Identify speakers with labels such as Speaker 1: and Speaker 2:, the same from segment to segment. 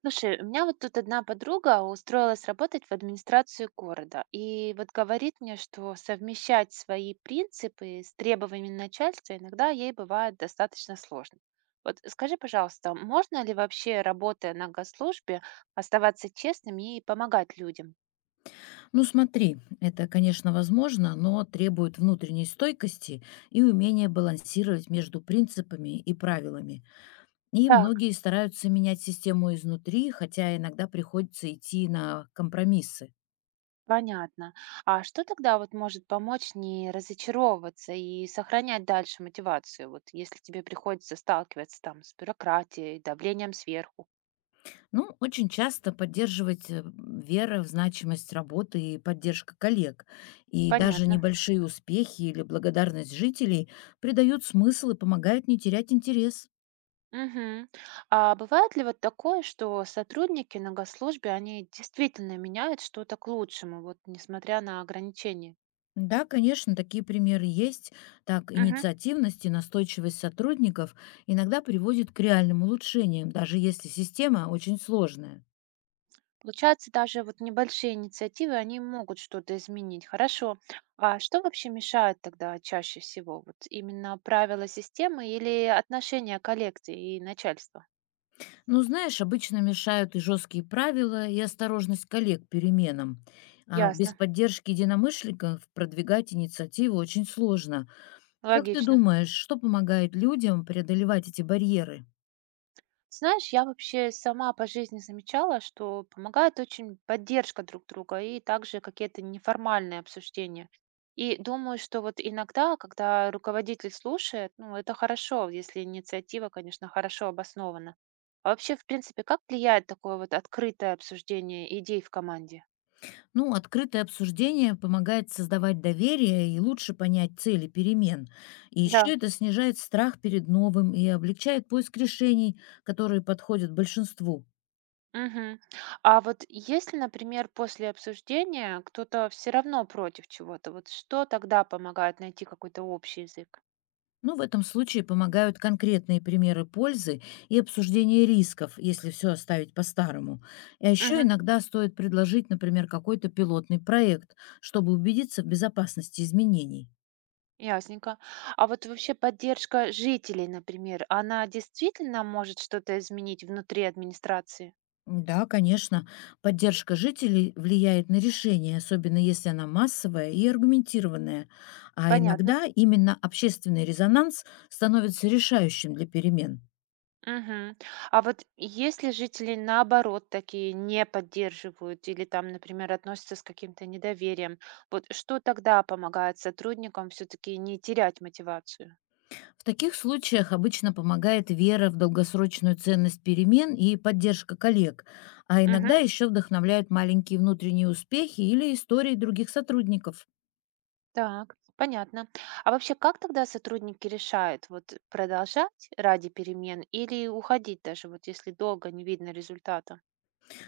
Speaker 1: Слушай, у меня вот тут одна подруга устроилась работать в администрацию города и вот говорит мне, что совмещать свои принципы с требованиями начальства иногда ей бывает достаточно сложно. Вот скажи, пожалуйста, можно ли вообще, работая на госслужбе, оставаться честным и помогать людям?
Speaker 2: Ну смотри, это, конечно, возможно, но требует внутренней стойкости и умения балансировать между принципами и правилами. И
Speaker 1: Так,
Speaker 2: многие стараются менять систему изнутри, хотя иногда приходится идти на компромиссы.
Speaker 1: понятно. А что тогда вот может помочь не разочаровываться и сохранять дальше мотивацию, вот если тебе приходится сталкиваться там с бюрократией, давлением сверху?
Speaker 2: Ну, очень часто поддерживать вера в значимость работы и поддержка коллег. И даже
Speaker 1: Понятно.
Speaker 2: небольшие успехи или благодарность жителей придают смысл и помогают не терять интерес.
Speaker 1: Мгм. А бывает ли вот такое, что сотрудники на госслужбе, они действительно меняют что-то к лучшему, вот несмотря на ограничения?
Speaker 2: Да, конечно, такие примеры есть. Так,
Speaker 1: Мгм.
Speaker 2: инициативность и настойчивость сотрудников иногда приводит к реальным улучшениям, даже если система очень сложная.
Speaker 1: Получается, даже вот небольшие инициативы, они могут что-то изменить. Хорошо. А что вообще мешает тогда чаще всего? Вот именно правила системы или отношения коллекции и начальства?
Speaker 2: Но, знаешь, обычно мешают и жесткие правила, и осторожность коллег к переменам. А без
Speaker 1: Ясно.
Speaker 2: поддержки единомышленников продвигать инициативу очень сложно. Как ты
Speaker 1: Логично.
Speaker 2: думаешь, что помогает людям преодолевать эти барьеры?
Speaker 1: Знаешь, я вообще сама по жизни замечала, что помогает очень поддержка друг друга и также какие-то неформальные обсуждения. И думаю, что вот иногда, когда руководитель слушает, ну, это хорошо, если инициатива, конечно, хорошо обоснована. А вообще, в принципе, как влияет такое вот открытое обсуждение идей в команде?
Speaker 2: Ну, открытое обсуждение помогает создавать доверие и лучше понять цели перемен. И еще
Speaker 1: Да.
Speaker 2: это снижает страх перед новым и облегчает поиск решений, которые подходят большинству.
Speaker 1: Мгм. А вот если, например, после обсуждения кто-то все равно против чего-то, вот что тогда помогает найти какой-то общий язык?
Speaker 2: Ну, в этом случае помогают конкретные примеры пользы и обсуждение рисков, если все оставить по-старому. А еще
Speaker 1: Мгм.
Speaker 2: иногда стоит предложить, например, какой-то пилотный проект, чтобы убедиться в безопасности изменений.
Speaker 1: Ясненько. А вот вообще поддержка жителей, например, она действительно может что-то изменить внутри администрации?
Speaker 2: Да, конечно, поддержка жителей влияет на решение, особенно если она массовая и аргументированная. А
Speaker 1: Понятно.
Speaker 2: иногда именно общественный резонанс становится решающим для перемен.
Speaker 1: Мгм. А вот если жители наоборот такие не поддерживают или там, например, относятся с каким-то недоверием, вот что тогда помогает сотрудникам все-таки не терять мотивацию?
Speaker 2: В таких случаях обычно помогает вера в долгосрочную ценность перемен и поддержка коллег, а
Speaker 1: Мгм.
Speaker 2: иногда еще вдохновляют маленькие внутренние успехи или истории других сотрудников.
Speaker 1: Так, понятно. А вообще, как тогда сотрудники решают, вот продолжать ради перемен или уходить даже, вот если долго не видно результата?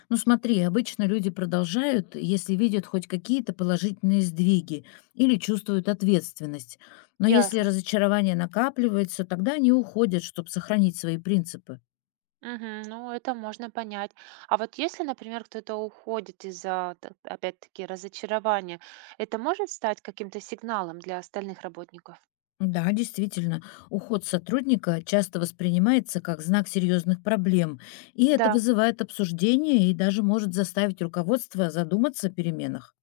Speaker 2: Ну смотри, обычно люди продолжают, если видят хоть какие-то положительные сдвиги или чувствуют ответственность. Но если
Speaker 1: Ясно.
Speaker 2: разочарование накапливается, тогда они уходят, чтобы сохранить свои принципы.
Speaker 1: Мгм. Ну, это можно понять. А вот если, например, кто-то уходит из-за, опять-таки, разочарования, это может стать каким-то сигналом для остальных работников?
Speaker 2: Да, действительно, уход сотрудника часто воспринимается как знак серьезных проблем, и это
Speaker 1: Да.
Speaker 2: вызывает обсуждение и даже может заставить руководство задуматься о переменах.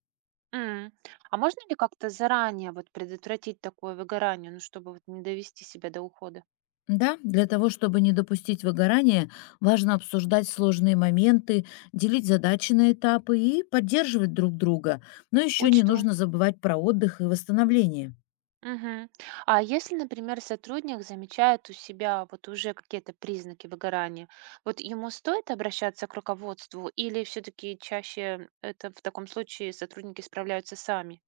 Speaker 1: М. А можно ли как-то заранее вот предотвратить такое выгорание, ну, чтобы вот не довести себя до ухода?
Speaker 2: Да, для того, чтобы не допустить выгорания, важно обсуждать сложные моменты, делить задачи на этапы и поддерживать друг друга. Но еще не
Speaker 1: Учту.
Speaker 2: нужно забывать про отдых и восстановление.
Speaker 1: Мгм. А если, например, сотрудник замечает у себя вот уже какие-то признаки выгорания, вот ему стоит обращаться к руководству или все-таки чаще это в таком случае сотрудники справляются сами?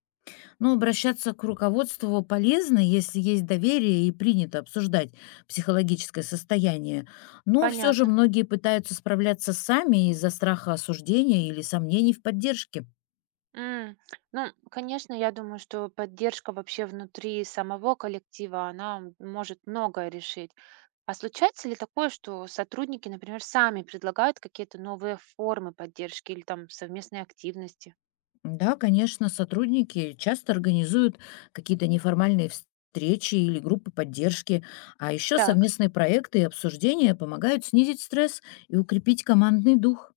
Speaker 2: Но обращаться к руководству полезно, если есть доверие и принято обсуждать психологическое состояние. Но все же
Speaker 1: Понятно.
Speaker 2: многие пытаются справляться сами из-за страха осуждения или сомнений в поддержке.
Speaker 1: М, ну, конечно, я думаю, что поддержка вообще внутри самого коллектива, она может многое решить. А случается ли такое, что сотрудники, например, сами предлагают какие-то новые формы поддержки или там совместные активности?
Speaker 2: Да, конечно, сотрудники часто организуют какие-то неформальные встречи или группы поддержки, а еще
Speaker 1: Так.
Speaker 2: совместные проекты и обсуждения помогают снизить стресс и укрепить командный дух.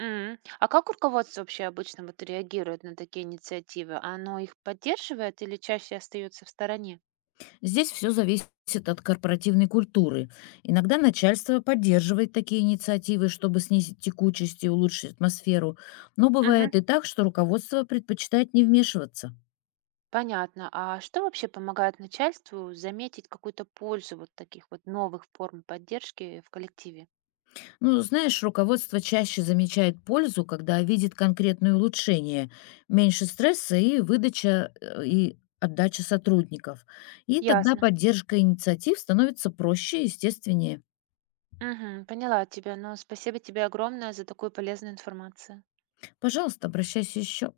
Speaker 1: М. А как руководство вообще обычно вот реагирует на такие инициативы? Оно их поддерживает или чаще остается в стороне?
Speaker 2: Здесь все зависит от корпоративной культуры. Иногда начальство поддерживает такие инициативы, чтобы снизить текучесть и улучшить атмосферу, но
Speaker 1: Мгм.
Speaker 2: бывает и так, что руководство предпочитает не вмешиваться.
Speaker 1: Понятно. А что вообще помогает начальству заметить какую-то пользу вот таких вот новых форм поддержки в коллективе?
Speaker 2: Ну, знаешь, руководство чаще замечает пользу, когда видит конкретные улучшения, меньше стресса и и отдача сотрудников. И тогда
Speaker 1: Ясно.
Speaker 2: поддержка инициатив становится проще и естественнее.
Speaker 1: Мгм. Поняла тебя. Ну, спасибо тебе огромное за такую полезную информацию.
Speaker 2: Пожалуйста, обращайся еще.